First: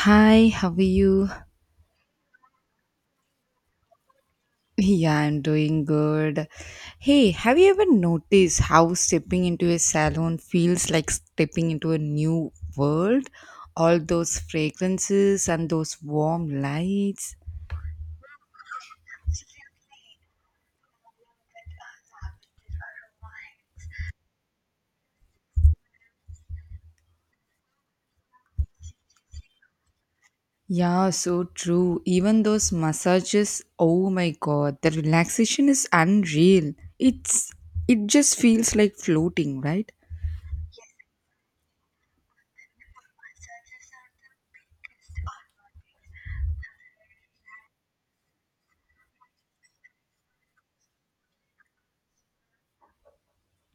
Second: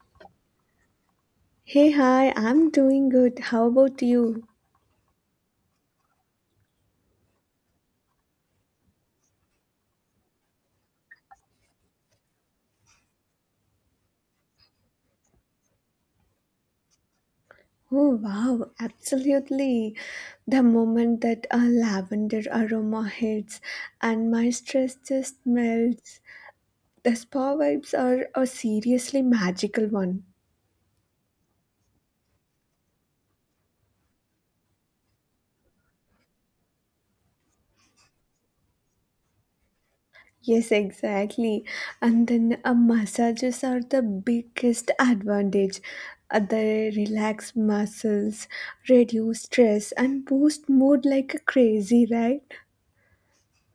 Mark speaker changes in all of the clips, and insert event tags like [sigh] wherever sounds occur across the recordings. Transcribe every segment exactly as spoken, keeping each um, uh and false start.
Speaker 1: Hi, how are you?
Speaker 2: Hey, hi, I'm doing good. How about you?
Speaker 1: Yeah, I'm doing good. Hey, have you ever noticed how stepping into a salon feels like stepping into a new world? All those fragrances and those warm lights.
Speaker 2: Oh, wow, absolutely. The moment that a lavender aroma hits and my stress just melts. The spa vibes are a seriously magical one.
Speaker 1: Yeah, so true. Even those massages, oh my god, the relaxation is unreal. It's it just feels like floating, right?
Speaker 2: Yes, exactly. And then uh, massages are the biggest advantage. Uh, they relax muscles, reduce stress, and boost mood like a crazy, right?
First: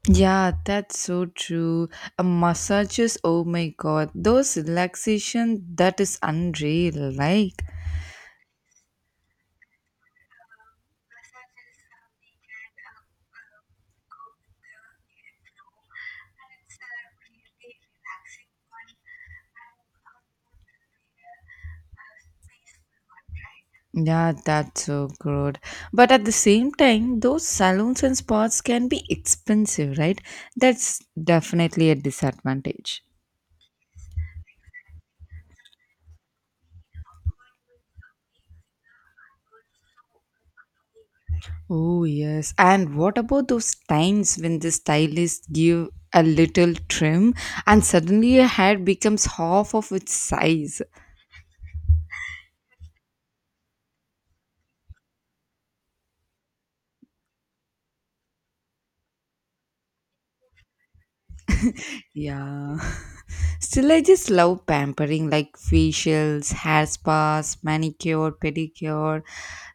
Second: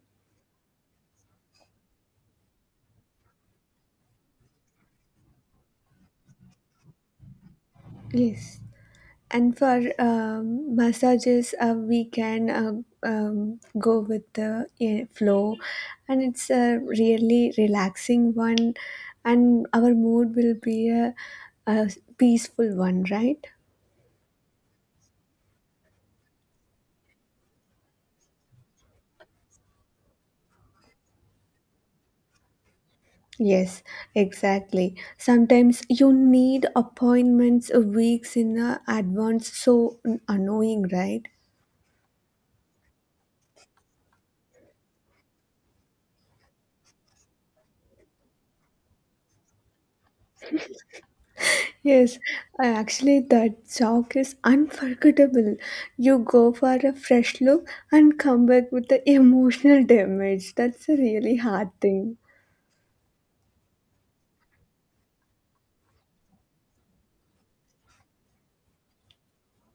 Speaker 1: Yeah, that's so true. A massages, oh my god, those relaxation that is unreal. Like,
Speaker 2: Yes. And for um, massages, uh, we can uh, um, go with the eh, flow, and it's a really relaxing one, and our mood will be a, a peaceful one, right?
Speaker 1: yeah, that's so good. But at the same time, those salons and spas can be expensive, right? That's definitely a disadvantage.
Speaker 2: Yes, exactly. Sometimes you need appointments a weeks in uh, advance, so annoying, right?
Speaker 1: Oh yes, and what about those times when the stylist give a little trim and suddenly your hair becomes half of its size?
Speaker 2: Yes, I actually that jog is unforgettable. You go for a fresh look and come back with the emotional damage. That's a really hard thing.
Speaker 1: Yeah. [laughs] Still, I just love pampering like facials, hair spas, manicure, pedicure.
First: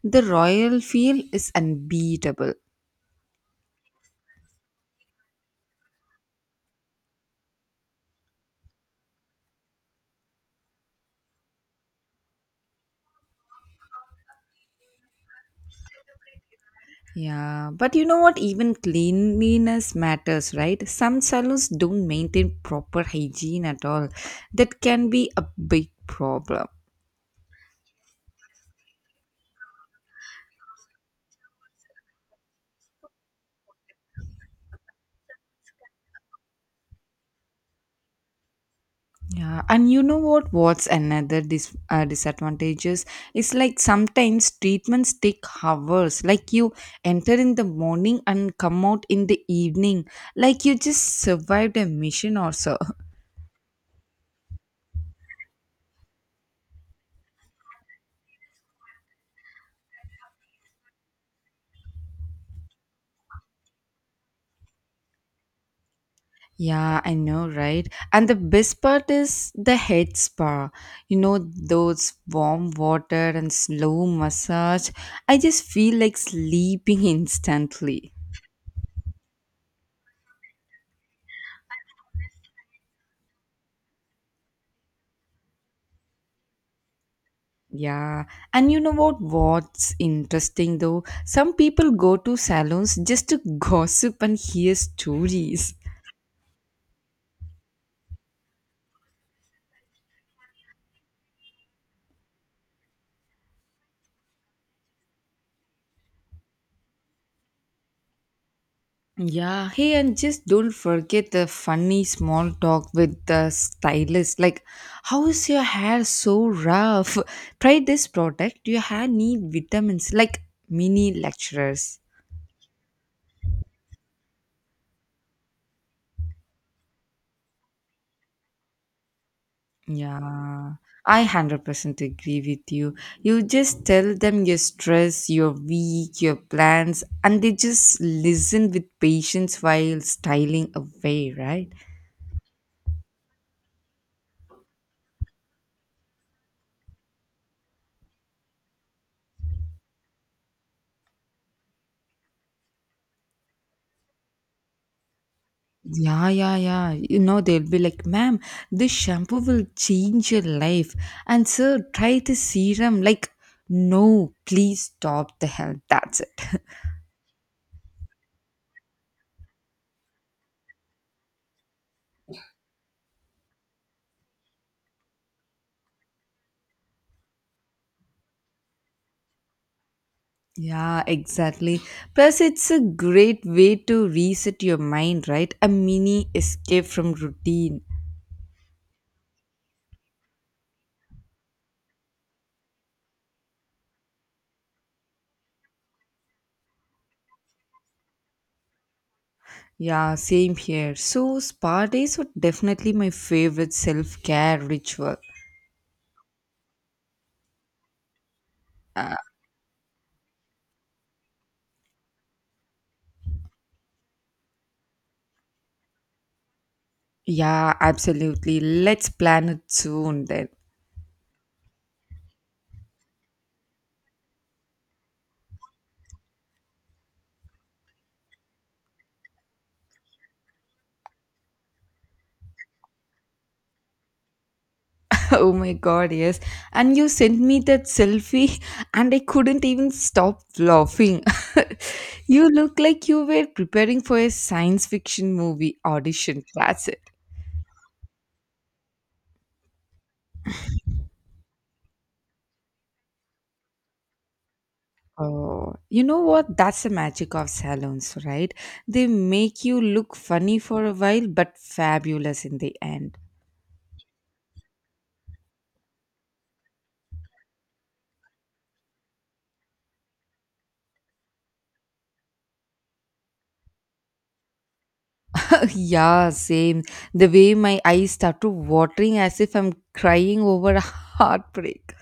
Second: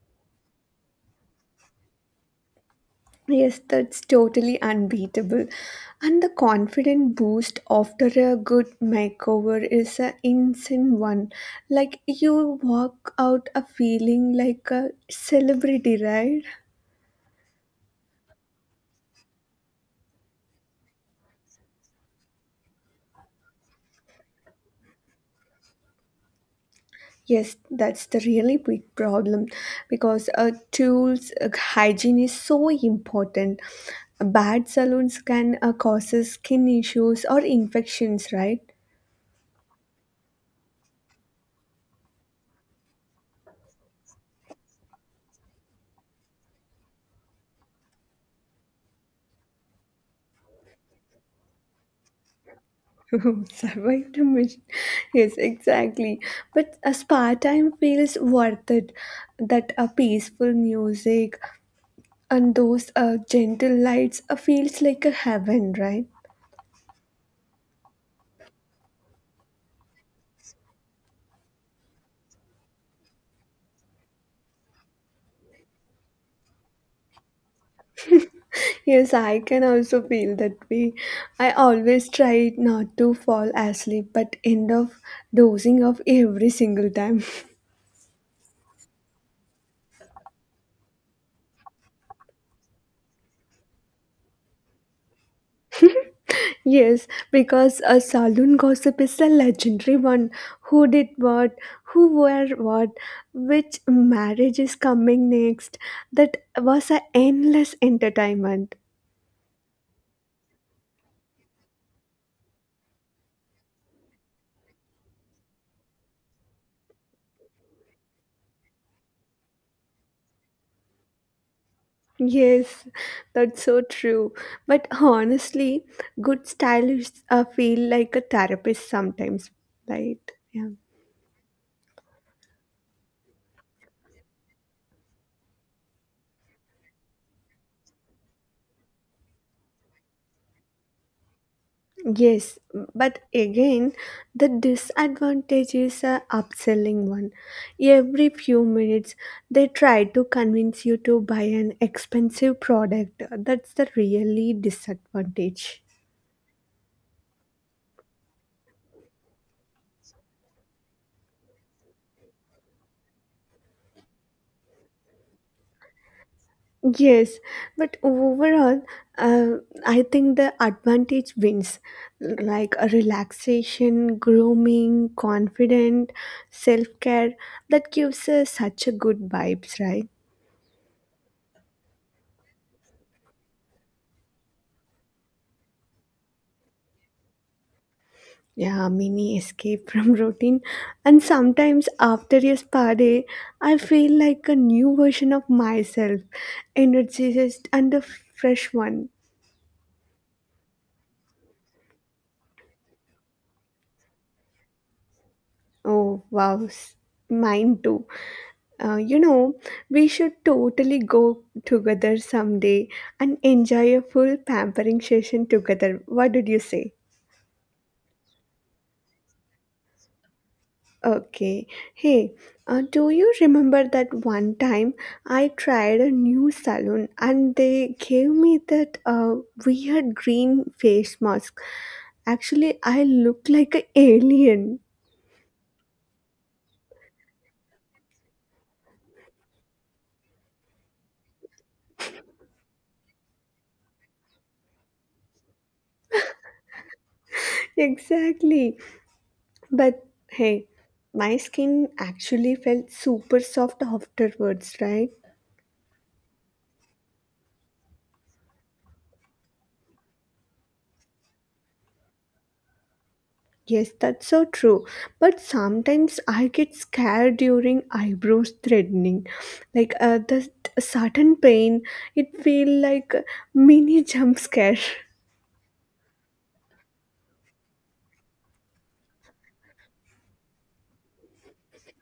Speaker 1: The royal feel is unbeatable.
Speaker 2: Yes, that's totally unbeatable. And the confident boost after a good makeover is an insane one. Like you walk out a feeling like a celebrity, right?
Speaker 1: Yeah, but you know what? Even cleanliness matters, right? Some salons don't maintain proper hygiene at all. That can be a big problem.
Speaker 2: Yes, that's the really big problem because a tools uh, hygiene is so important. Bad salons can uh, cause skin issues or infections, right?
Speaker 1: Yeah, and you know what? What's another dis- uh, disadvantages? It's like sometimes treatments take hours. Like you enter in the morning and come out in the evening. Like you just survived a mission or so. [laughs]
Speaker 2: [laughs] Survive the mission. Yes, exactly. But a spa time feels worth it. That a peaceful music and those uh, gentle lights uh, feels like a heaven, right?
Speaker 1: Yeah, I know, right? And the best part is the head spa. You know, those warm water and slow massage. I just feel like sleeping [laughs] instantly.
Speaker 2: Yes, I can also feel that way. I always try not to fall asleep but end up dozing off every single time.
Speaker 1: Yeah, and you know what? What's interesting though? Some people go to salons just to [laughs] gossip and hear stories.
Speaker 2: [laughs] yes, because a saloon gossip is a legendary one. Who did what? Who wore what? Which marriage is coming next? That was an endless entertainment.
Speaker 1: Yeah, hey, and just don't forget the funny small talk with the stylist. Like, how is your hair so rough? [laughs] Try this product. Your hair need vitamins. Like mini lecturers.
Speaker 2: Yes, that's so true. But honestly, good stylists uh, feel like a therapist sometimes, right? Yeah.
Speaker 1: Yeah, I one hundred percent agree with you. You just tell them your stress, your week, your plans, and they just listen with patience while styling away, right?
Speaker 2: Yes, but again, the disadvantage is a upselling one. Every few minutes, they try to convince you to buy an expensive product. That's the really disadvantage.
Speaker 1: Yeah, yeah, yeah. You know, they'll be like, ma'am, this shampoo will change your life. And sir, try the serum. Like, no, please stop the help. That's it.
Speaker 2: Yes, but overall, uh, I think the advantage wins like a relaxation, grooming, confident, self care that gives us such a good vibes, right?
Speaker 1: Yeah, exactly. Plus, it's a great way to reset your mind, right? A mini escape from routine.
Speaker 2: Yeah, mini escape [laughs] from routine. And sometimes after a spa day, I feel like a new version of myself, energized and a fresh one.
Speaker 1: Yeah, same here. So, spa days were definitely my favorite self care ritual.
Speaker 2: Oh, wow, s- mine too. Uh,
Speaker 1: Uh,
Speaker 2: you know, we should totally go together someday and enjoy a full pampering session together. What did you say?
Speaker 1: yeah, absolutely. Let's plan it soon then. [laughs]
Speaker 2: Okay. Hey, uh, do you remember that one time I tried a new salon and they gave me that uh, weird green face mask? Actually, I look like an alien.
Speaker 1: Oh my god, yes. And you sent me that selfie, [laughs] and I couldn't even stop laughing. [laughs] You look like you were preparing for a science fiction movie audition. That's
Speaker 2: [laughs] Exactly. But hey, my skin actually felt super soft afterwards, right?
Speaker 1: Oh, you know what? That's the magic of salons, right? They make you look funny for a while, but fabulous in the end.
Speaker 2: Yes, that's so true. But sometimes I get scared during eyebrows threatening, like uh, the a sudden pain. It feel like a mini jump scare.
Speaker 1: [laughs] Yeah, same. The way my eyes start to watering as if I'm crying over a [laughs] heartbreak.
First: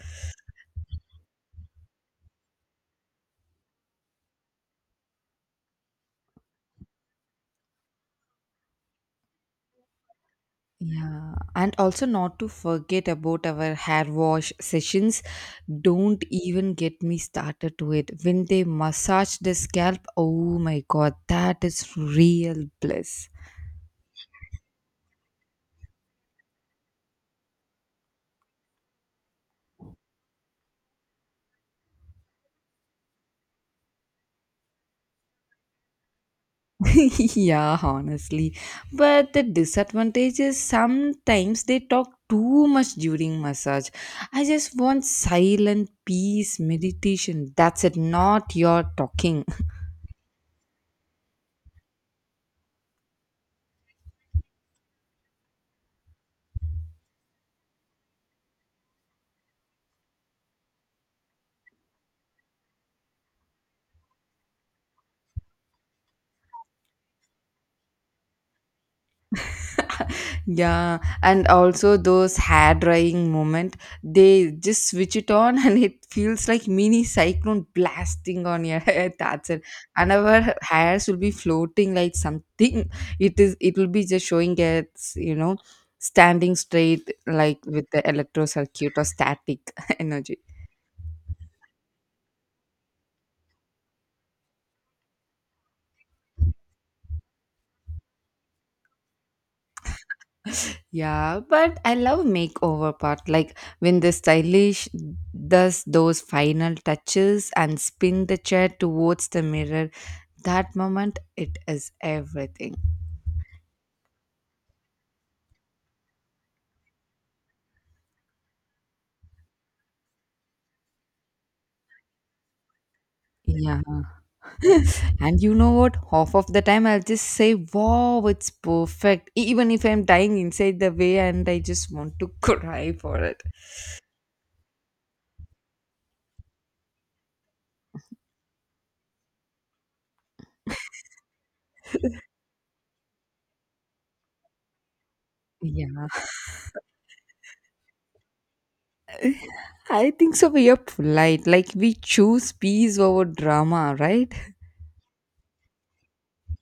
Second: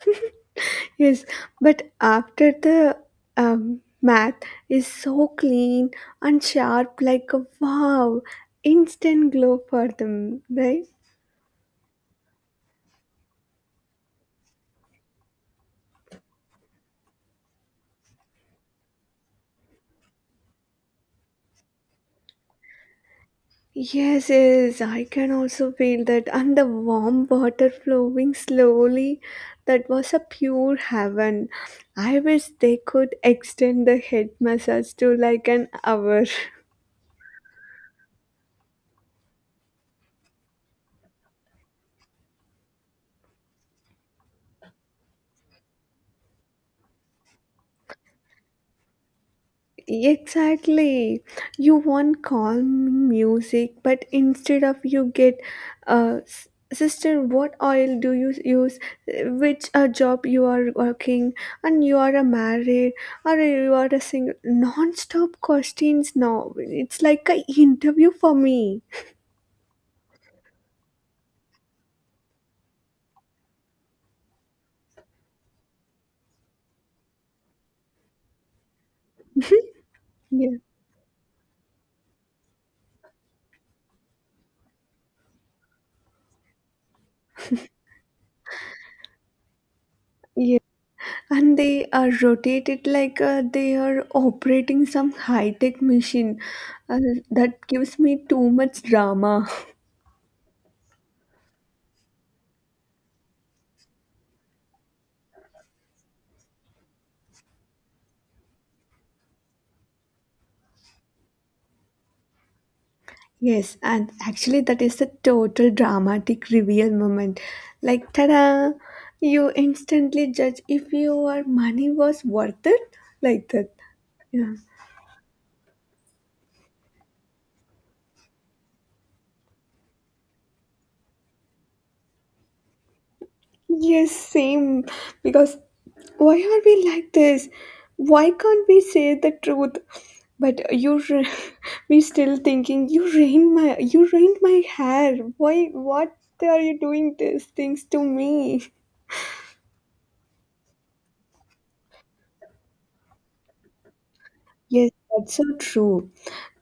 Speaker 2: [laughs] yes, but after the um, math is so clean and sharp, like a wow, instant glow for them, right?
Speaker 1: Yeah, and also not to forget about our hair wash sessions. Don't even get me started to it. When they massage the scalp, oh my god, that is real bliss.
Speaker 2: Yes, yes, I can also feel that. And the warm water flowing slowly, that was a pure heaven. I wish they could extend the head massage to like an hour. [laughs]
Speaker 1: [laughs] Yeah, honestly. But the disadvantage is sometimes they talk too much during massage. I just want silent peace, meditation. That's it, not your talking.
Speaker 2: Exactly. You want calming music, but instead of you get, uh, s- sister, what oil do you use? Which uh, job you are working, and you are a married, or you are a single. Non-stop questions now. It's like a interview for me.
Speaker 1: Yeah, and also those hair drying moment, they just switch it on [laughs] and it feels like mini cyclone blasting on your head. [laughs] That's it. And our
Speaker 2: Yeah,
Speaker 1: hairs will be floating like something. It is. It will be just showing its, you know, standing straight like with the electro circuit or static [laughs] energy.
Speaker 2: yeah. And they are rotated like uh, they are operating some high-tech machine. Uh, that gives me too much drama.
Speaker 1: Yeah, but I love makeover part. Like when the stylish does those final touches and spin the chair towards the mirror, that moment it is everything.
Speaker 2: Yes, and actually, that is the total dramatic reveal moment. Like, ta-da! You instantly judge if your money was worth it, like that.
Speaker 1: Yeah.
Speaker 2: Yeah.
Speaker 1: And you know what? Half of the time I'll just say, wow, it's perfect. Even if I'm dying inside the way and I just want to [laughs] cry for it.
Speaker 2: Yes, same. Because why are we like this? Why can't we say the truth? But you, r- [laughs] we still thinking you ruined my, you ruined my hair. Why?
Speaker 1: Yeah.
Speaker 2: What are you doing these things to me?
Speaker 1: I think so. We are polite. Like we choose peace over drama, right?
Speaker 2: Yes, that's so true.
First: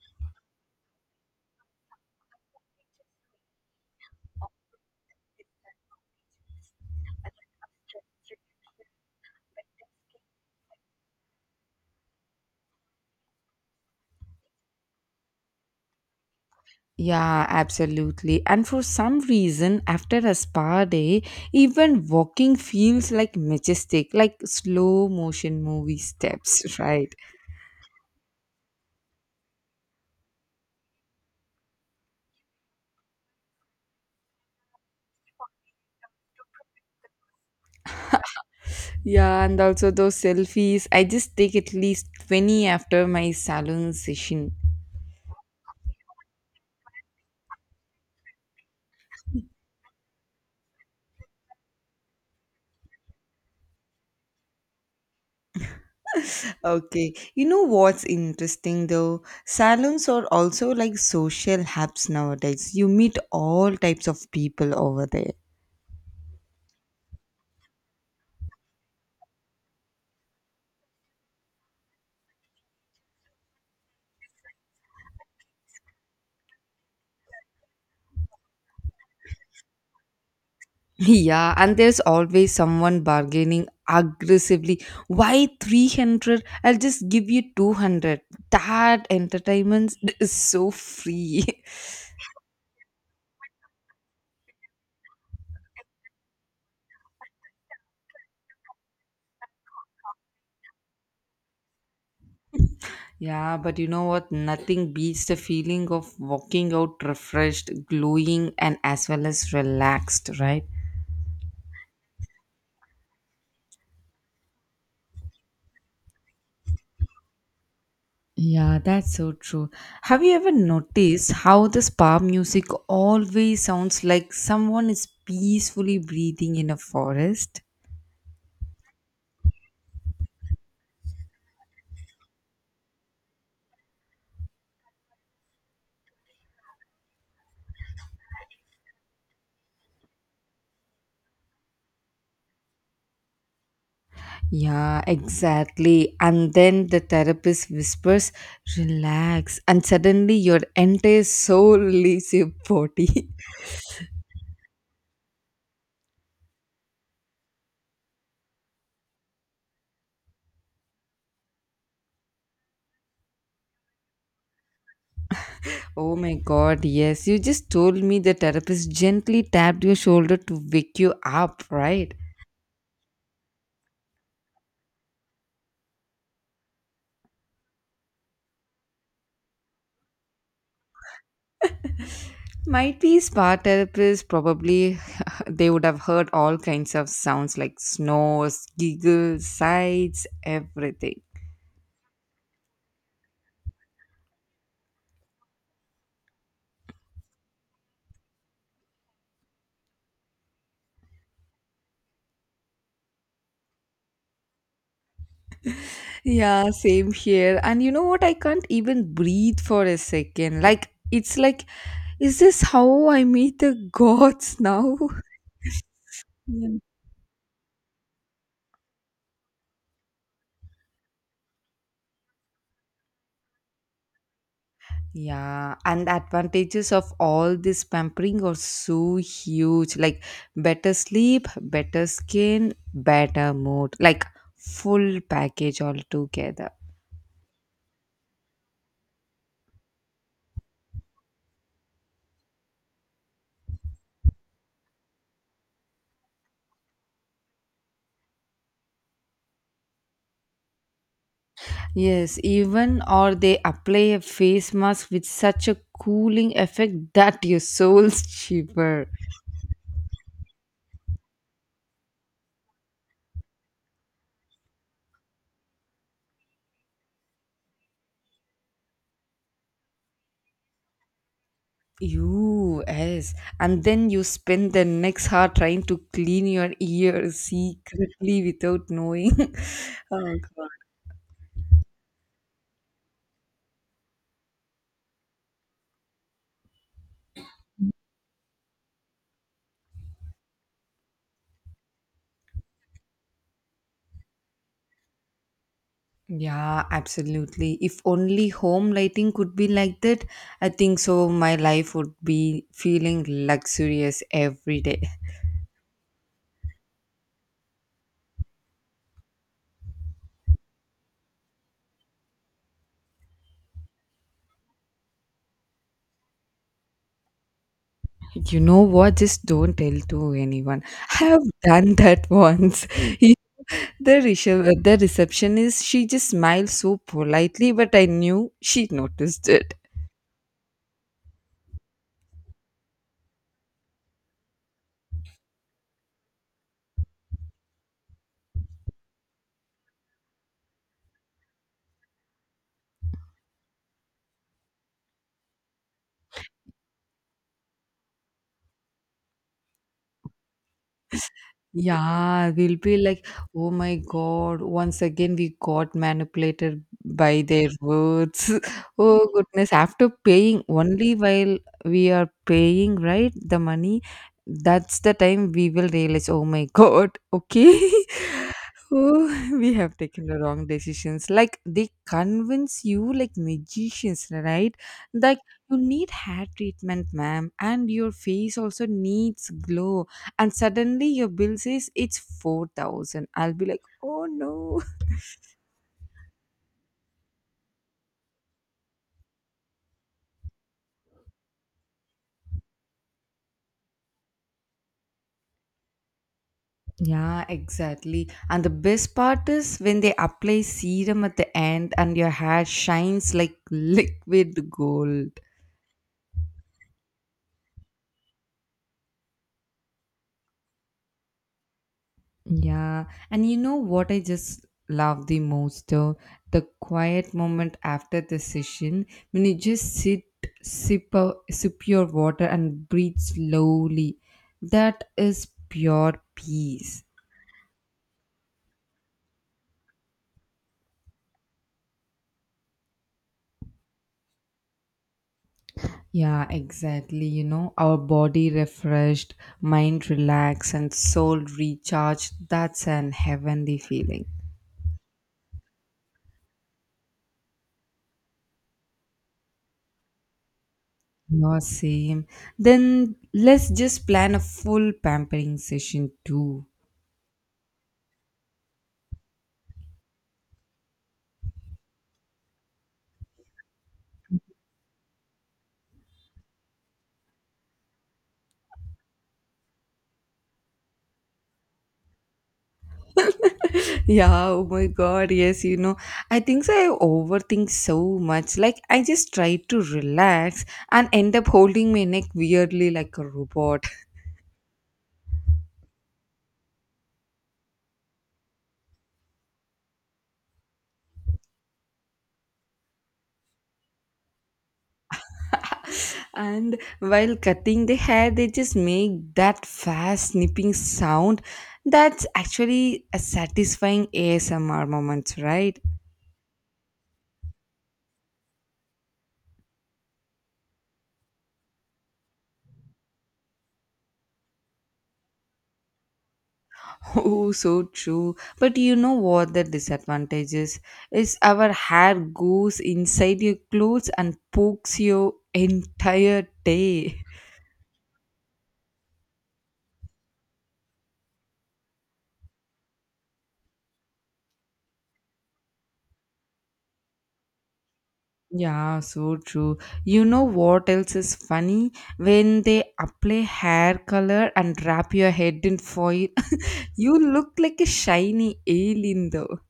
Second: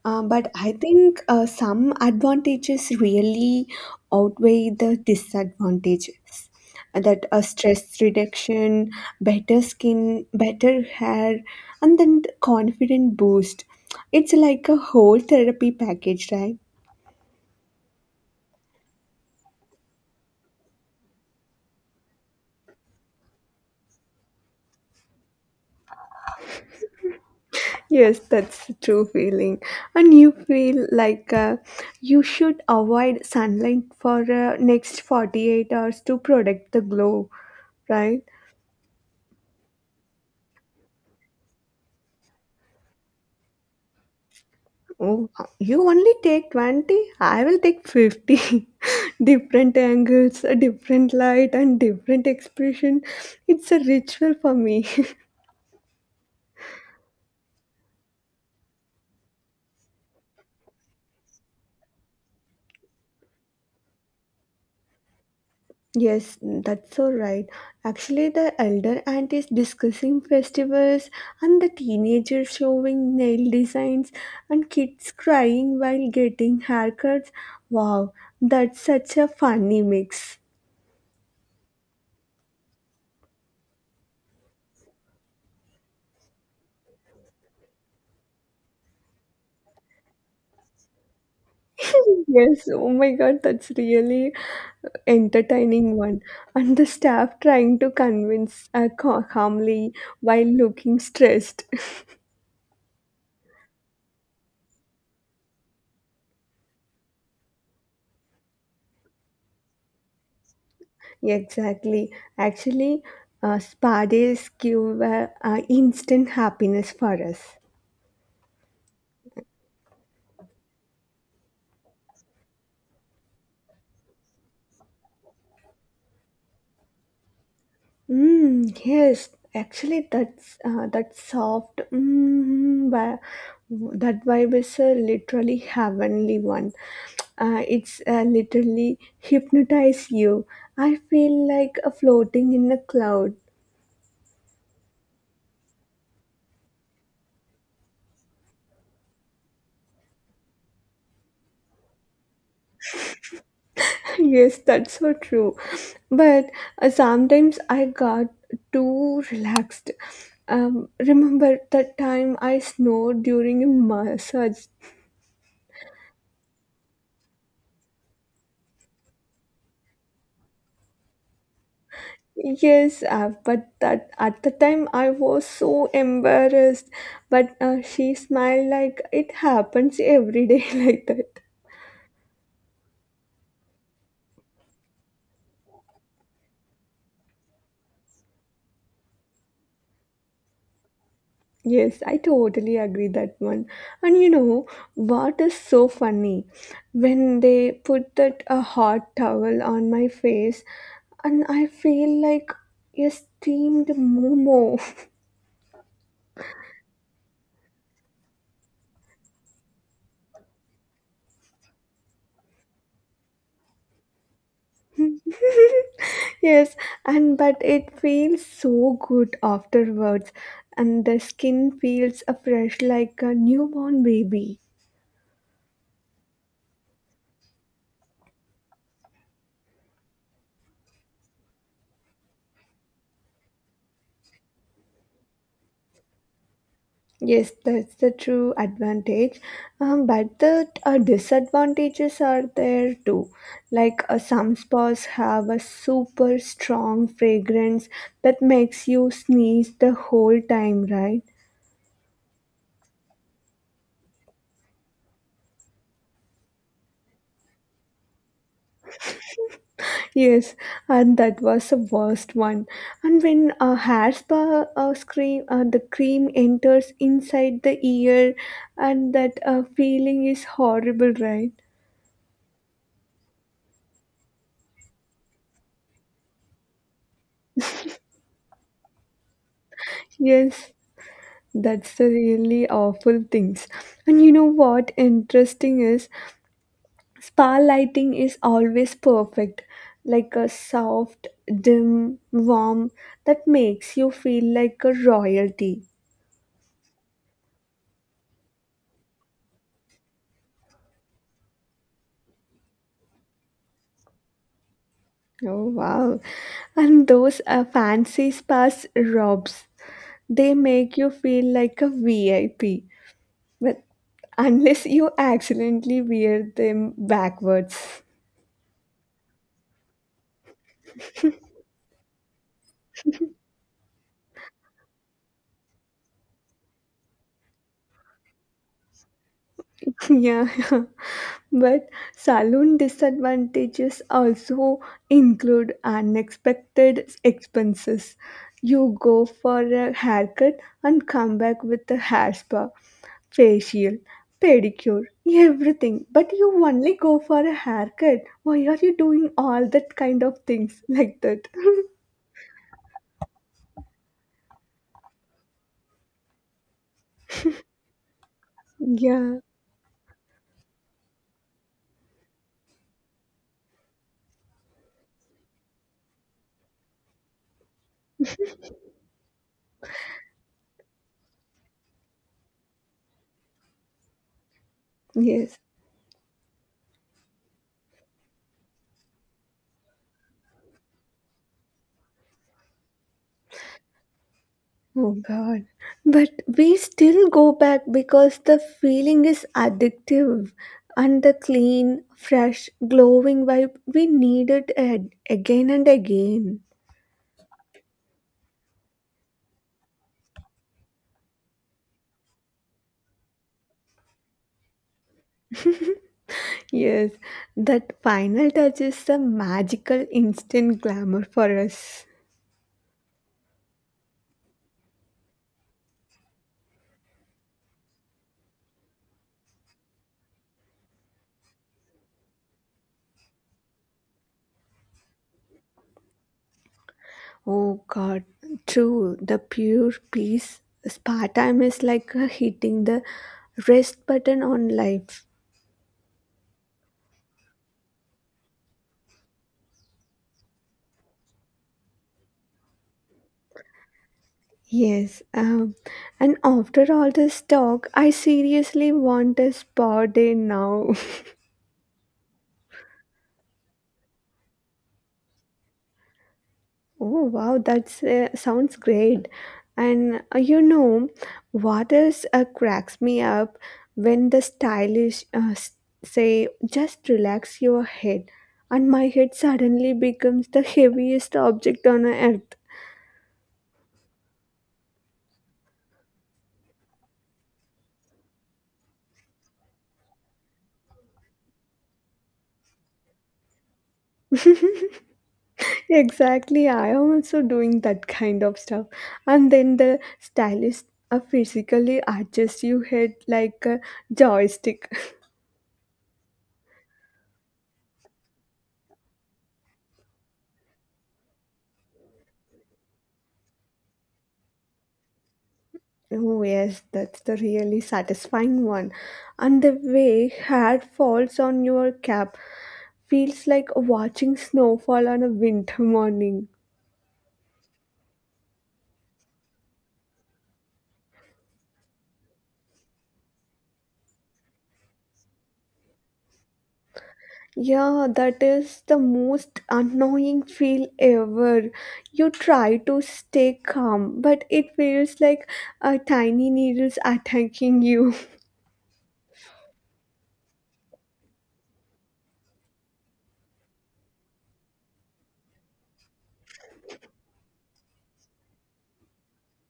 Speaker 2: Uh, but I think uh, some advantages really outweigh the disadvantages. That uh, stress reduction, better skin, better hair, and then the confident boost. It's like a whole therapy package, right?
Speaker 1: Yeah, absolutely. And for some reason, after a spa day, even walking feels like majestic, like slow motion movie steps, [laughs] right?
Speaker 2: Yes, that's a true feeling. And you feel like uh, you should avoid sunlight for uh, next forty-eight hours to protect the glow, right?
Speaker 1: Yeah, and also those selfies. I just take at least twenty after my salon session.
Speaker 2: Oh, you only take twenty? I will take fifty. [laughs] different angles, a different light, and different expression. It's a ritual for me.
Speaker 1: Okay. You know what's interesting though? Salons are also like social hubs nowadays. You meet all types of people over there. [laughs]
Speaker 2: [laughs] yes, that's so right. Actually, the elder aunt is discussing festivals, and the teenagers showing nail designs, and kids crying while getting haircuts. Wow, that's such a funny mix.
Speaker 1: Yeah, and there's always someone bargaining aggressively. Why three hundred? I'll just give you two hundred. That entertainment is so free.
Speaker 2: Yes, oh my God, that's really entertaining one. And the staff trying to convince uh, ca- calmly while looking stressed. [laughs]
Speaker 1: [laughs] Yeah, but you know what? Nothing beats the feeling of walking out refreshed, glowing, and as well as relaxed, right?
Speaker 2: Exactly. Actually, uh, spa days give uh, uh, instant happiness for us.
Speaker 1: Yeah, that's so true. Have you ever noticed how the spa music always sounds like someone is peacefully breathing in a forest?
Speaker 2: Mm, yes, actually, that's uh, that soft mm, vi- that vibe is a literally heavenly one. Uh, it's uh, Literally hypnotize you. I feel like uh, floating in a cloud.
Speaker 1: Yeah, exactly. And then the therapist whispers, relax, and suddenly your entire soul leaves your body.
Speaker 2: [laughs] yes, that's so true. But uh, sometimes I got too relaxed. Um, remember that time I snored during a massage?
Speaker 1: [laughs] Oh my god, yes. You just told me the therapist gently tapped your shoulder to wake you up, right?
Speaker 2: Yes, uh, but that at the time I was so embarrassed. But uh, she smiled like it happens every day [laughs] like that.
Speaker 1: Might be spa therapists probably [laughs] they would have heard all kinds of sounds like snores, giggles, sighs, everything.
Speaker 2: Yes, I totally agree that one. And you know what is so funny? When they put that a hot towel on my face, and I feel like a steamed momo. [laughs]
Speaker 1: Yeah, same here. And you know what? I can't even breathe for a second. Like it's like is this how I meet the gods now? [laughs] Yeah.
Speaker 2: Yes, and but it feels so good afterwards, and the skin feels uh, fresh like a newborn baby.
Speaker 1: Yeah, and the advantages of all this pampering are so huge. Like better sleep, better skin, better mood. Like full package altogether.
Speaker 2: Yes, that's the true advantage. Um, but the uh, disadvantages are there too. Like uh, some spas have a super strong fragrance that makes you sneeze the whole time, right?
Speaker 1: Yes, even or they apply a face mask with such a cooling effect [laughs] that your soul's cheaper.
Speaker 2: Yes, and that was the worst one. And when a hair spa uh, cream, uh, the cream enters inside the ear, and that uh, feeling is horrible, right?
Speaker 1: You yes, and then you spend the next hour trying to clean your ears [laughs] secretly without knowing. [laughs] Oh.
Speaker 2: Yes, that's the really awful things. And you know what interesting is? Spa lighting is always perfect, like a soft, dim, warm that makes you feel like a royalty.
Speaker 1: Yeah, absolutely. If only home lighting could be like that, I think so my life would be feeling luxurious every day.
Speaker 2: Oh wow. And those uh, fancy spas robes, they make you feel like a V I P. But unless you accidentally wear them backwards.
Speaker 1: You know what? Just don't tell to anyone. [laughs] I have done that once. [laughs] The recep the receptionist, she just smiled so politely, but I knew she noticed it.
Speaker 2: [laughs] yeah. But saloon disadvantages also include unexpected expenses. You go for a haircut and come back with a hair spa, facial, pedicure, everything. But you only go for a haircut. Why are you doing all that kind of things like that? [laughs]
Speaker 1: Yeah, we'll be like, oh my God, once again we got manipulated by their words. [laughs] Oh
Speaker 2: Yeah,
Speaker 1: goodness, after paying, only while we are paying, right, the money, that's the time we will realize, oh my God, okay. [laughs] Oh, [laughs] we have taken the wrong decisions. Like they convince you like magicians, right? Like
Speaker 2: yes.
Speaker 1: you need hair treatment, ma'am, and your face also needs glow and suddenly your bill says it's four thousand. I'll be like, oh no.
Speaker 2: Oh
Speaker 1: [laughs]
Speaker 2: God. But we still go back because the feeling is addictive and the clean, fresh, glowing vibe, we need it ad- again and again.
Speaker 1: Yeah, exactly. And the best part is when they apply serum at the end and your hair shines like [laughs] liquid gold.
Speaker 2: Yes, that final touch is the magical instant glamour for us.
Speaker 1: Yeah. And you know what I just love the most though? The quiet moment after the session when you just sit, sip, a, sip your water and breathe slowly. That is pure peace.
Speaker 2: Oh God, true. The pure peace. Spa time is like uh, hitting the rest button on life.
Speaker 1: Yeah, exactly. You know, our body refreshed, mind relaxed, and soul recharged. That's an heavenly feeling.
Speaker 2: Yes, um, and after all this talk, I seriously want a spa day now. [laughs]
Speaker 1: No, same. Then let's just plan a full pampering session too.
Speaker 2: Oh wow, that's uh, sounds great. And uh, you know, what else uh, cracks me up when the stylish uh, s- say, "Just relax your head," and my head suddenly becomes the heaviest object on earth.
Speaker 1: [laughs] Yeah, oh my god, yes, you know, I think so I overthink so much. Like, I just try to relax and end up holding my neck weirdly like a robot.
Speaker 2: [laughs] Exactly, I am also doing that kind of stuff. And then the stylist uh, physically adjusts your head like a joystick. [laughs]
Speaker 1: And while cutting the hair they just make that fast snipping sound, that's actually a satisfying ASMR moments, right?
Speaker 2: Oh, yes, that's the really satisfying one. And the way hair falls on your cap feels like watching snowfall on a winter morning.
Speaker 1: [laughs] Oh so true. But you know what the disadvantage is? Is our hair goes inside your clothes and pokes your entire day.
Speaker 2: Yeah, that is the most annoying feel ever. You try to stay calm, but it feels like a tiny needles attacking you. [laughs]
Speaker 1: [laughs] Yeah, so true. You know what else is funny? When they apply hair color and wrap your head in foil, you look like a shiny alien though.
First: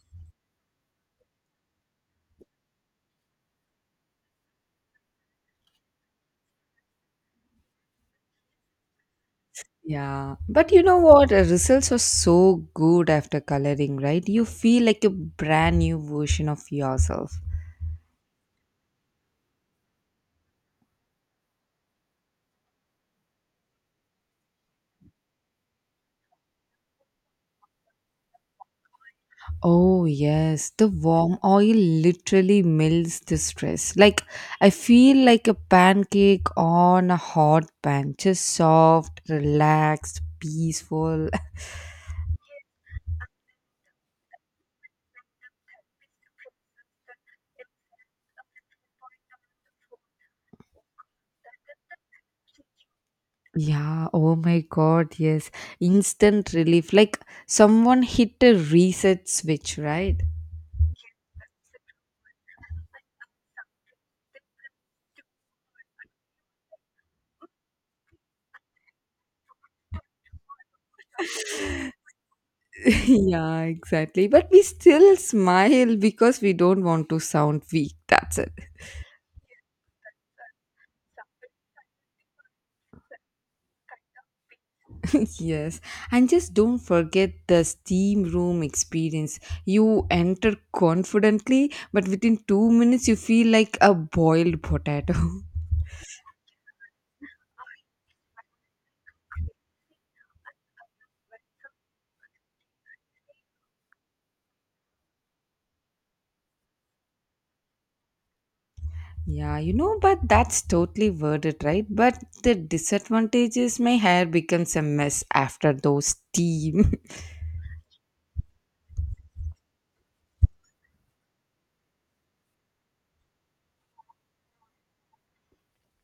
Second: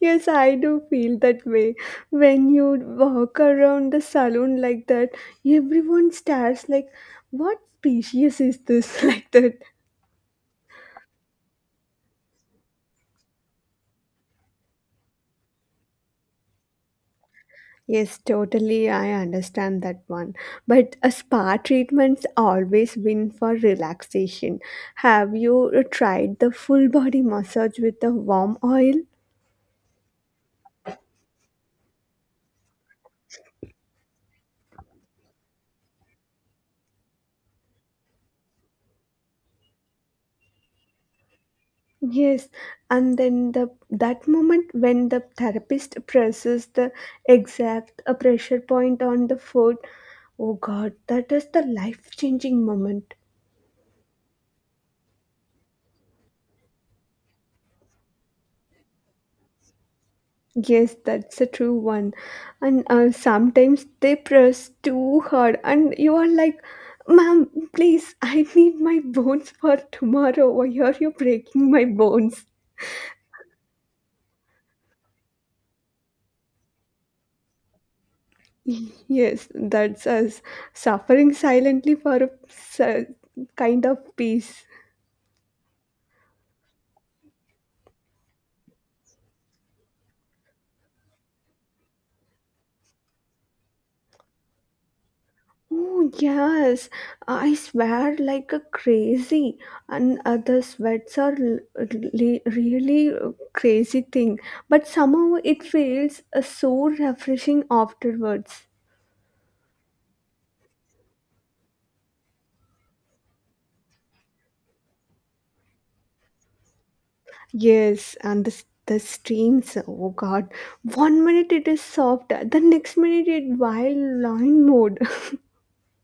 Speaker 2: Yes, I do feel that way. When you walk around the saloon like that, everyone stares like, what species is this? [laughs] like that.
Speaker 1: Yeah. But you know what? The results are so good after coloring, right? You feel like a brand new version of yourself.
Speaker 2: Yes, totally. I understand that one. But a spa treatments always win for relaxation. Have you tried the full body massage with the warm oil?
Speaker 1: Oh, yes. The warm oil literally melts the stress. Like, I feel like a pancake on a hot pan, just soft, relaxed, peaceful. [laughs]
Speaker 2: Yes, and then the that moment when the therapist presses the exact uh, pressure point on the foot, oh god, that is the life changing moment.
Speaker 1: Yeah, oh my God, yes. Instant relief. Like someone hit a reset switch, right?
Speaker 2: Yes, that's a true one. And uh, sometimes they press too hard, and you are like, Ma'am, please, I need my bones for tomorrow. Why are you breaking my bones?
Speaker 1: [laughs] Yeah, exactly. But we still smile because we don't want to sound weak. That's it.
Speaker 2: Yes, that's us suffering silently for a s- kind of peace.
Speaker 1: [laughs] Yes. And just don't forget the steam room experience. You enter confidently, but within two minutes, you feel like a boiled potato. [laughs]
Speaker 2: Oh, yes, I swear like a crazy, and uh, the sweats are l- li- really uh, crazy thing, but somehow it feels uh, so refreshing afterwards.
Speaker 1: Yeah, you know, but that's totally worth it, right? But the disadvantage is my hair becomes a mess after those steam.
Speaker 2: Yes, and the, s- the streams, oh god, one minute it is soft, the next minute it wild line mode. [laughs]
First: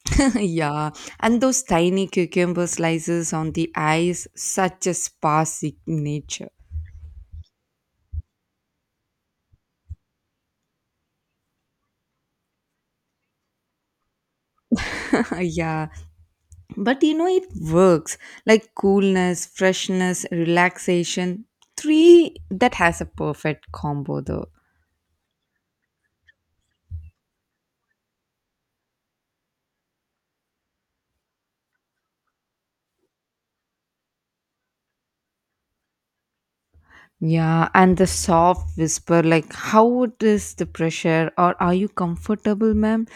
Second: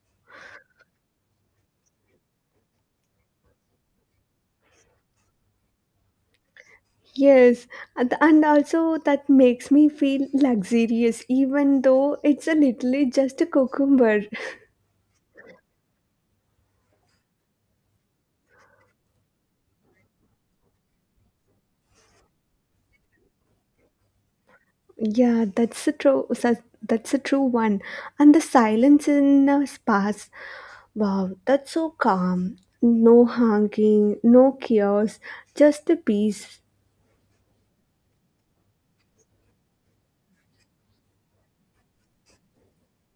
Speaker 1: [laughs] Yeah, and those tiny cucumber slices on the eyes, such a spa signature.
Speaker 2: Yes, and and also that makes me feel luxurious, even though it's a literally just a cucumber.
Speaker 1: [laughs] Yeah, but you know, it works like coolness, freshness, relaxation. Three that has a perfect combo, though.
Speaker 2: Yeah, that's a true. su- That's a true one. And the silence in the spas. Wow, that's so calm. No honking, no chaos, just the peace.
Speaker 1: Yeah, and the soft whisper, like, how it is the pressure, or are you comfortable, ma'am?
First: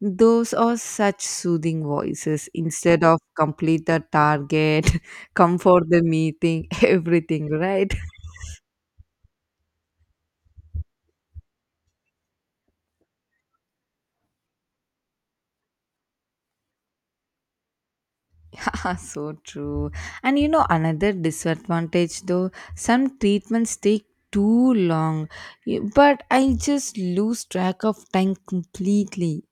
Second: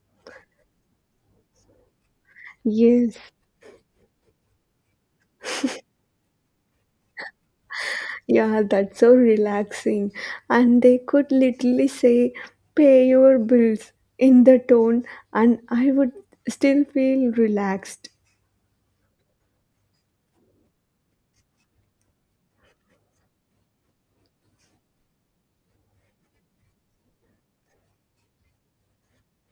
Speaker 1: Those are such soothing voices instead
Speaker 2: Yes,
Speaker 1: of complete the target, [laughs] come for the meeting, [laughs] everything, right?
Speaker 2: yeah, that's so relaxing. And they could literally say, "Pay your bills" in the tone, and I would still feel relaxed.
Speaker 1: [laughs] So true. And you know, another disadvantage though, some treatments take too long, y- but I just lose track of time completely.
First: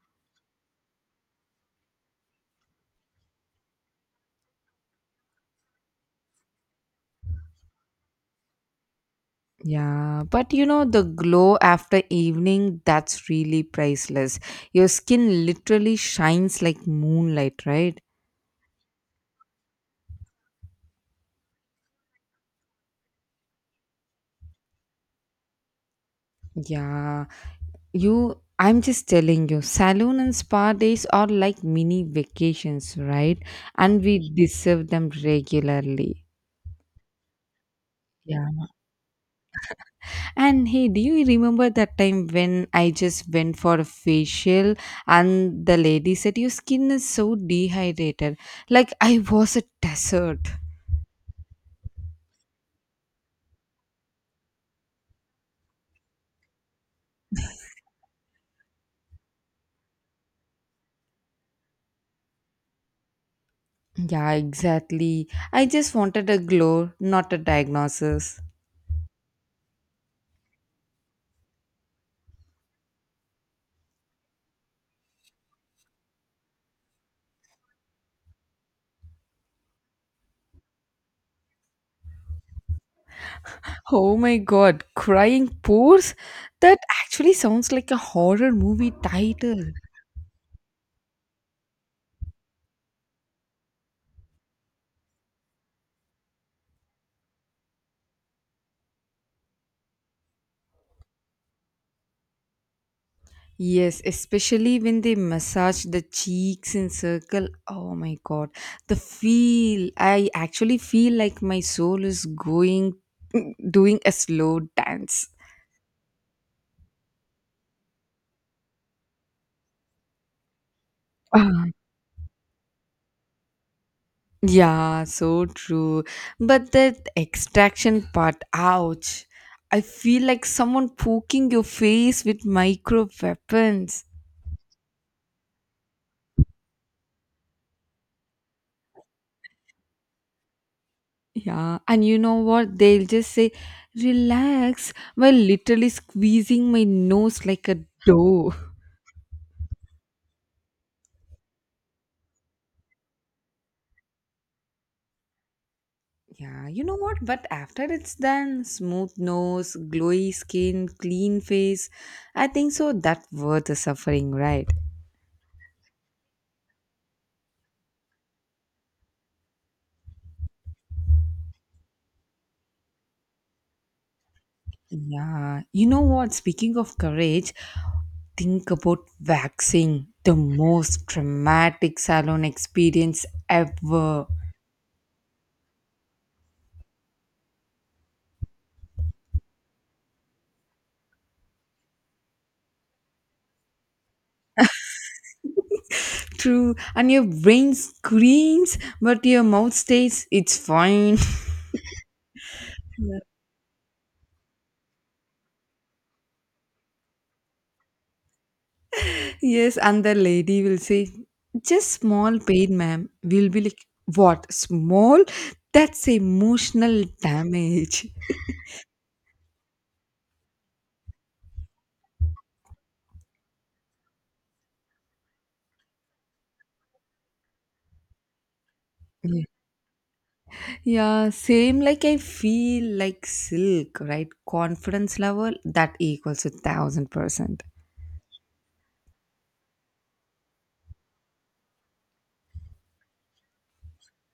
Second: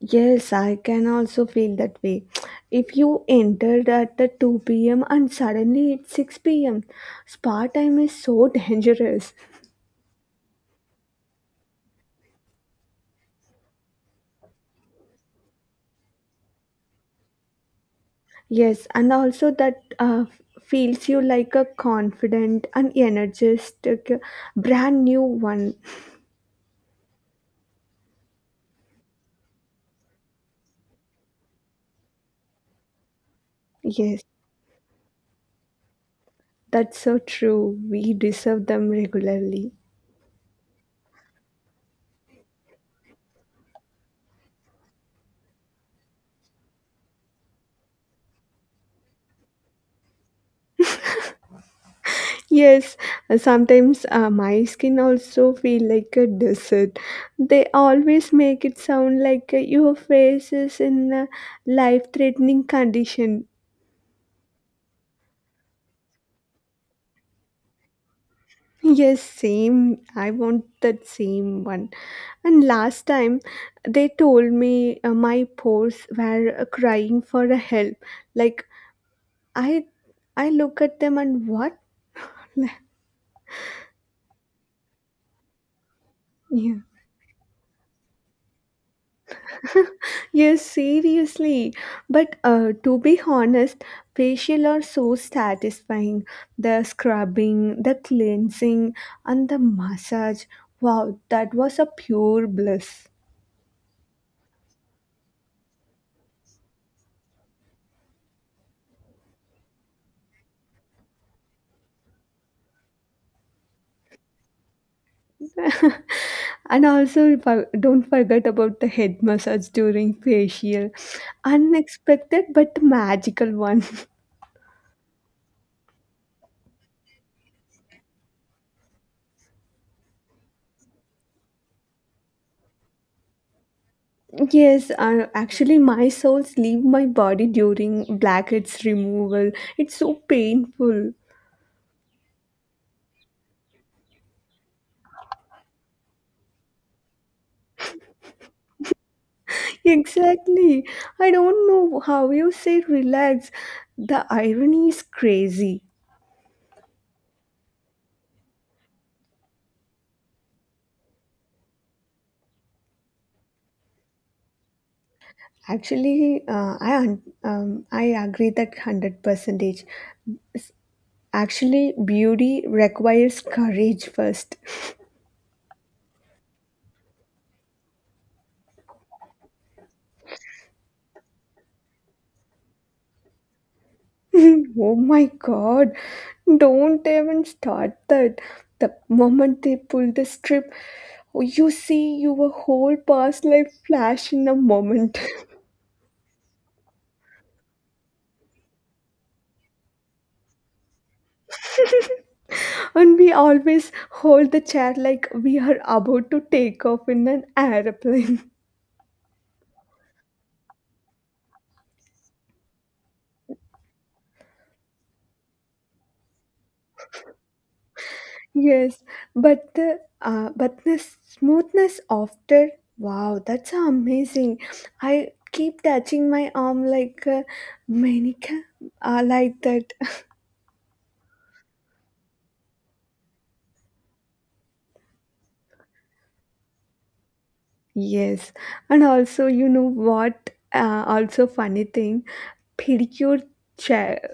Speaker 2: Yes, I can also feel that way. If you entered at the two p m and suddenly it's six p m, spa time is so [laughs] dangerous.
Speaker 1: Yeah, but you know, the glow after evening, that's really priceless. Your skin literally shines like moonlight, right?
Speaker 2: Yes, and also that uh, feels you like a confident and energetic, uh, brand new one.
Speaker 1: Yeah, you. I'm just telling you, salon and spa days are like mini vacations, right? And
Speaker 2: Yes,
Speaker 1: we deserve them regularly.
Speaker 2: that's so true. We deserve
Speaker 1: Yeah.
Speaker 2: them regularly.
Speaker 1: And hey, do you remember that time when I just went for a facial and the lady said, your skin is so dehydrated? Like I was a desert.
Speaker 2: Yes, uh, sometimes uh, my skin also feel like a desert. They always make it sound like uh, your face is in a life-threatening condition.
Speaker 1: Yeah, exactly. I just wanted a glow, not a diagnosis.
Speaker 2: Yes, same. I want that same one. And last time they told me uh, my pores were uh, crying for a help. Like I I look at them and what? [laughs]
Speaker 1: Oh my god, crying pores?
Speaker 2: Yeah.
Speaker 1: That actually sounds like a horror movie title.
Speaker 2: Yes, seriously. But uh, to be honest, facial are so satisfying. The scrubbing, the cleansing, and the massage. Wow, that was a pure bliss.
Speaker 1: Yes, especially when they massage the cheeks in circle. Oh my god, the feel. I actually feel like my soul is going [laughs] doing a slow dance.
Speaker 2: [laughs] And also, fo- don't forget about the head massage during facial.
Speaker 1: [laughs]
Speaker 2: Unexpected but magical one. [laughs]
Speaker 1: Yeah, so true. But that extraction part, ouch. I feel like someone poking your face with micro weapons.
Speaker 2: Yes, uh, actually, my souls leave my body during blackheads removal. It's so painful.
Speaker 1: Yeah, and you know what? They'll just say, relax, while literally squeezing my nose like a dough.
Speaker 2: [laughs] Exactly. I don't know how you say relax. The irony is crazy.
Speaker 1: Yeah, you know what? But after it's done, smooth nose, glowy skin, clean face, I think so that worth the suffering, right?
Speaker 2: Actually, uh, I un- um, I agree that hundred percentage. Actually, beauty requires courage first.
Speaker 1: Yeah, you know what? Speaking of courage, think about waxing, the most dramatic salon experience ever.
Speaker 2: [laughs] Oh my God! Don't even start that. The moment they pull the strip, you see your whole past life flash in a moment. [laughs]
Speaker 1: [laughs] True, and your brain screams, but your mouth stays, it's fine.
Speaker 2: And we always hold the chair like we are about to take off in an airplane.
Speaker 1: [laughs] Yes, and the lady will say, just small pain, ma'am. We'll be like, what? Small? That's emotional damage.
Speaker 2: [laughs] Yes, but the uh, but the smoothness after wow, that's amazing. I keep touching my arm like uh, Manika, uh, like that. [laughs]
Speaker 1: Yeah, same like I feel like silk, right? Confidence level that equals a thousand percent.
Speaker 2: Yes, and also you know what? Uh, also funny thing, pedicure chair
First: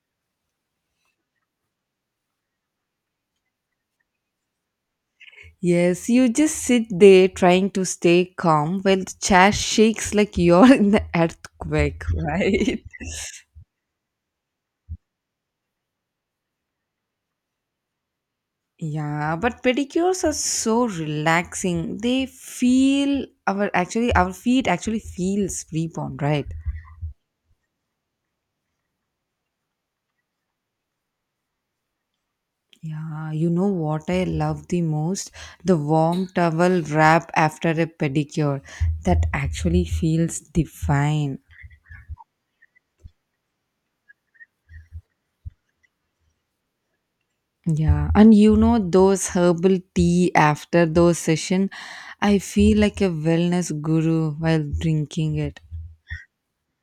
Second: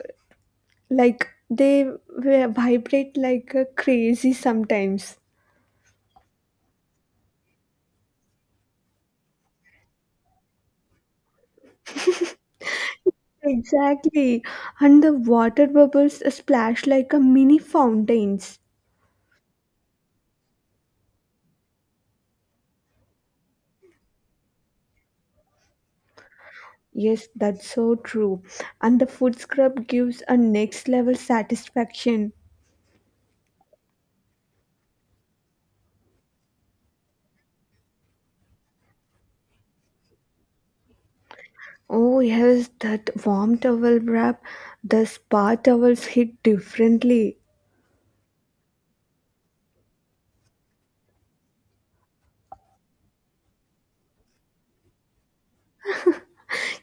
Speaker 2: like they vi- vibrate like a crazy sometimes.
Speaker 1: Yes, you just sit there trying to stay calm while the chair shakes like you're [laughs] in the earthquake, [laughs] right?
Speaker 2: Exactly. And the water bubbles splash like a mini fountains.
Speaker 1: Yeah, but pedicures are so relaxing. They feel our actually our feet actually feels reborn, right?
Speaker 2: Yes, that's so true. And the foot scrub gives a next level satisfaction.
Speaker 1: Yeah, you know what I love the most? The warm towel wrap after a pedicure. That actually feels divine.
Speaker 2: Oh, yes, that warm towel wrap, the spa towels hit differently.
Speaker 1: Yeah, and you know those herbal tea after those session, I feel like a wellness guru while drinking it.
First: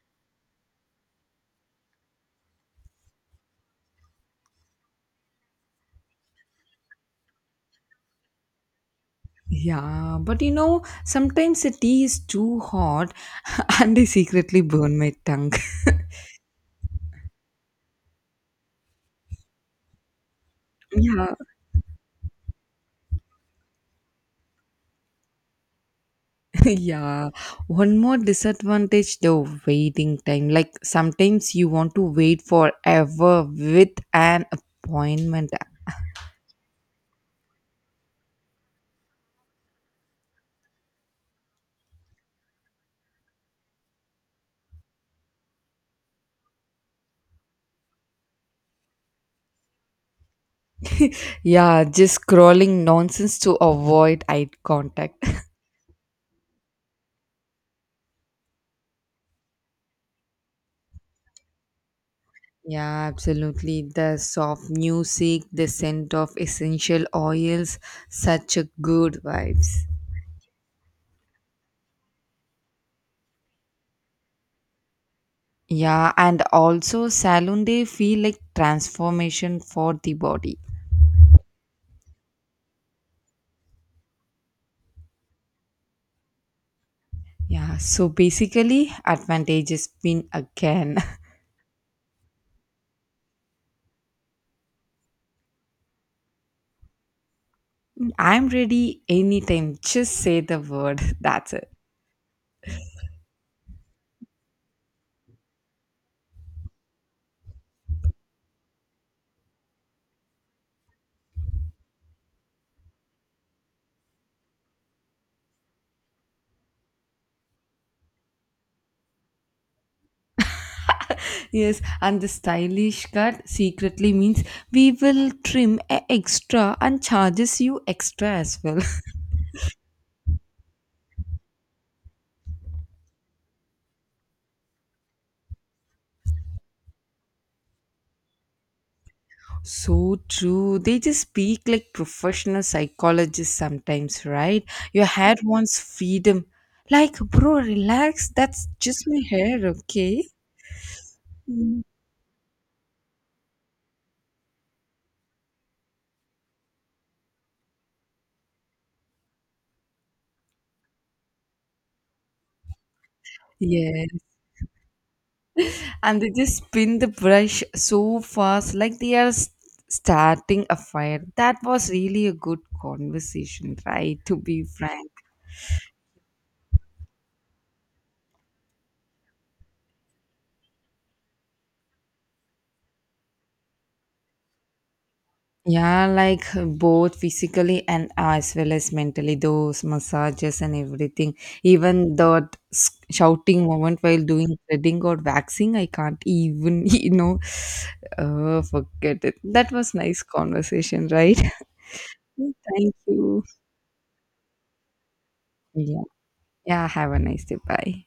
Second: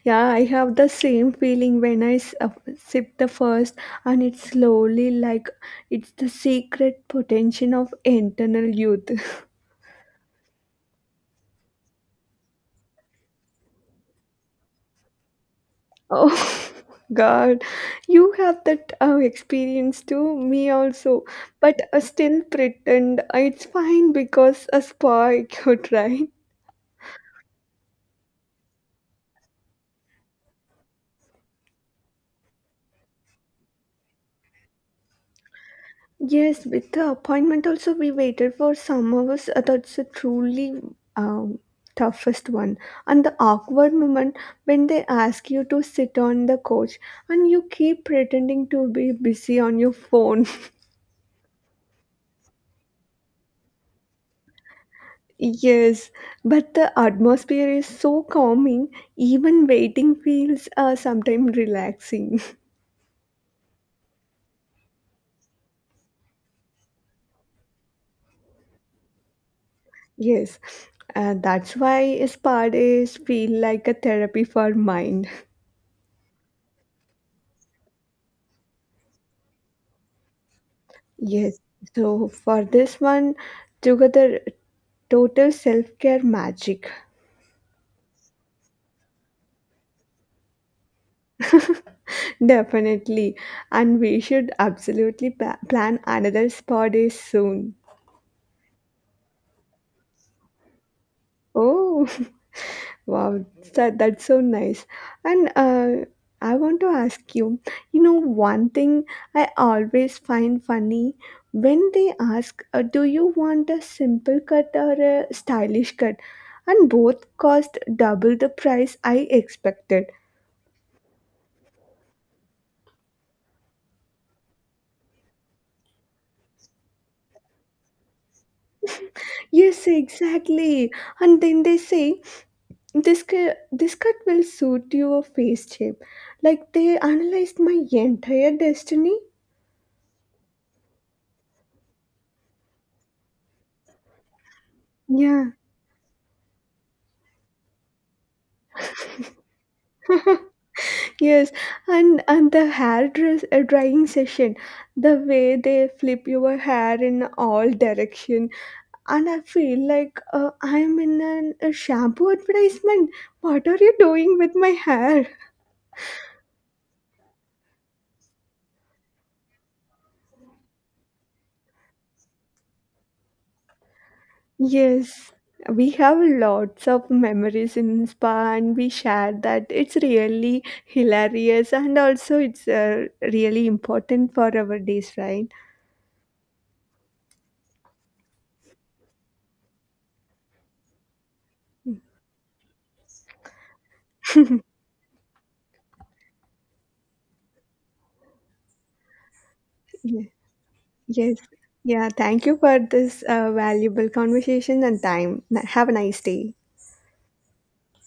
Speaker 2: Yeah, I have the same feeling when I s- uh, sip the first, and it's slowly like it's the secret potential of internal youth. [laughs]
Speaker 1: Yeah, but you know, sometimes the tea is too hot [laughs] and I secretly burn my tongue. [laughs]
Speaker 2: Oh [laughs] God, you have that uh, experience too, me also.
Speaker 1: Yeah,
Speaker 2: But I still pretend uh, it's fine because a spa could, right? [laughs]
Speaker 1: [laughs] yeah, one more disadvantage though, waiting time, like sometimes you want to wait forever with an appointment.
Speaker 2: Yes, with the appointment also we waited for some hours. Uh, That's a truly um, toughest one. And the awkward moment when they ask you to sit on the couch and you keep pretending to be busy on your phone. [laughs]
Speaker 1: Yeah, just scrolling nonsense to avoid eye contact.
Speaker 2: Yes, but the atmosphere is so calming, even waiting feels uh, sometimes relaxing. [laughs]
Speaker 1: [laughs] Yeah, absolutely, the soft music, the scent of essential oils, such a good vibes.
Speaker 2: Yes, uh, that's why spa days feel like a therapy for mind.
Speaker 1: Yeah, and also salon day feel like transformation for the body.
Speaker 2: [laughs] Yes, so for this one, together, total self care magic.
Speaker 1: Yeah, so basically advantages win again. [laughs]
Speaker 2: [laughs] Definitely, and we should absolutely pa- plan another spa day soon.
Speaker 1: I'm ready anytime. Just say the word. [laughs] That's it.
Speaker 2: Oh. [laughs] Wow, that, that's so nice. And uh, I want to ask you, you know, one thing I always find funny when they ask, uh, do you want a simple cut or a stylish cut? And both cost double the price I expected.
Speaker 1: [laughs] Yes, and the stylish cut secretly means we will trim a extra and charges you extra as well.
Speaker 2: Yes, exactly. And then they say, this, cu- this cut will suit your face shape. Like they analyzed my entire destiny.
Speaker 1: [laughs] So true. They just speak like professional psychologists sometimes, right? Your hair
Speaker 2: Yeah.
Speaker 1: wants freedom. Like, bro, relax. That's just my hair, okay?
Speaker 2: [laughs] Yes,
Speaker 1: Mm.
Speaker 2: and and the hair dress, uh, drying session, the way they flip your hair in all direction, and I feel like uh, I'm in an, a shampoo advertisement. What are you
Speaker 1: Yeah.
Speaker 2: doing with my hair?
Speaker 1: And they just spin the brush so fast like they are s- starting a fire. That was really a good conversation, right, to be frank?
Speaker 2: Yes, we have lots of memories in spa, and we share that. It's really hilarious, and also it's uh, really important for our days, right?
Speaker 1: Yeah, like uh, both physically and uh, as well as mentally those massages and everything, even that s- shouting moment while doing threading or waxing, I can't even [laughs] you know, uh, forget it. That was nice
Speaker 2: Yes.
Speaker 1: conversation,
Speaker 2: Yes.
Speaker 1: right?
Speaker 2: Yeah. Thank you
Speaker 1: [laughs]
Speaker 2: for
Speaker 1: Thank
Speaker 2: this
Speaker 1: you.
Speaker 2: uh, valuable conversation and time. Have a
Speaker 1: Yeah.
Speaker 2: nice day.
Speaker 1: Yeah, have a nice day, bye.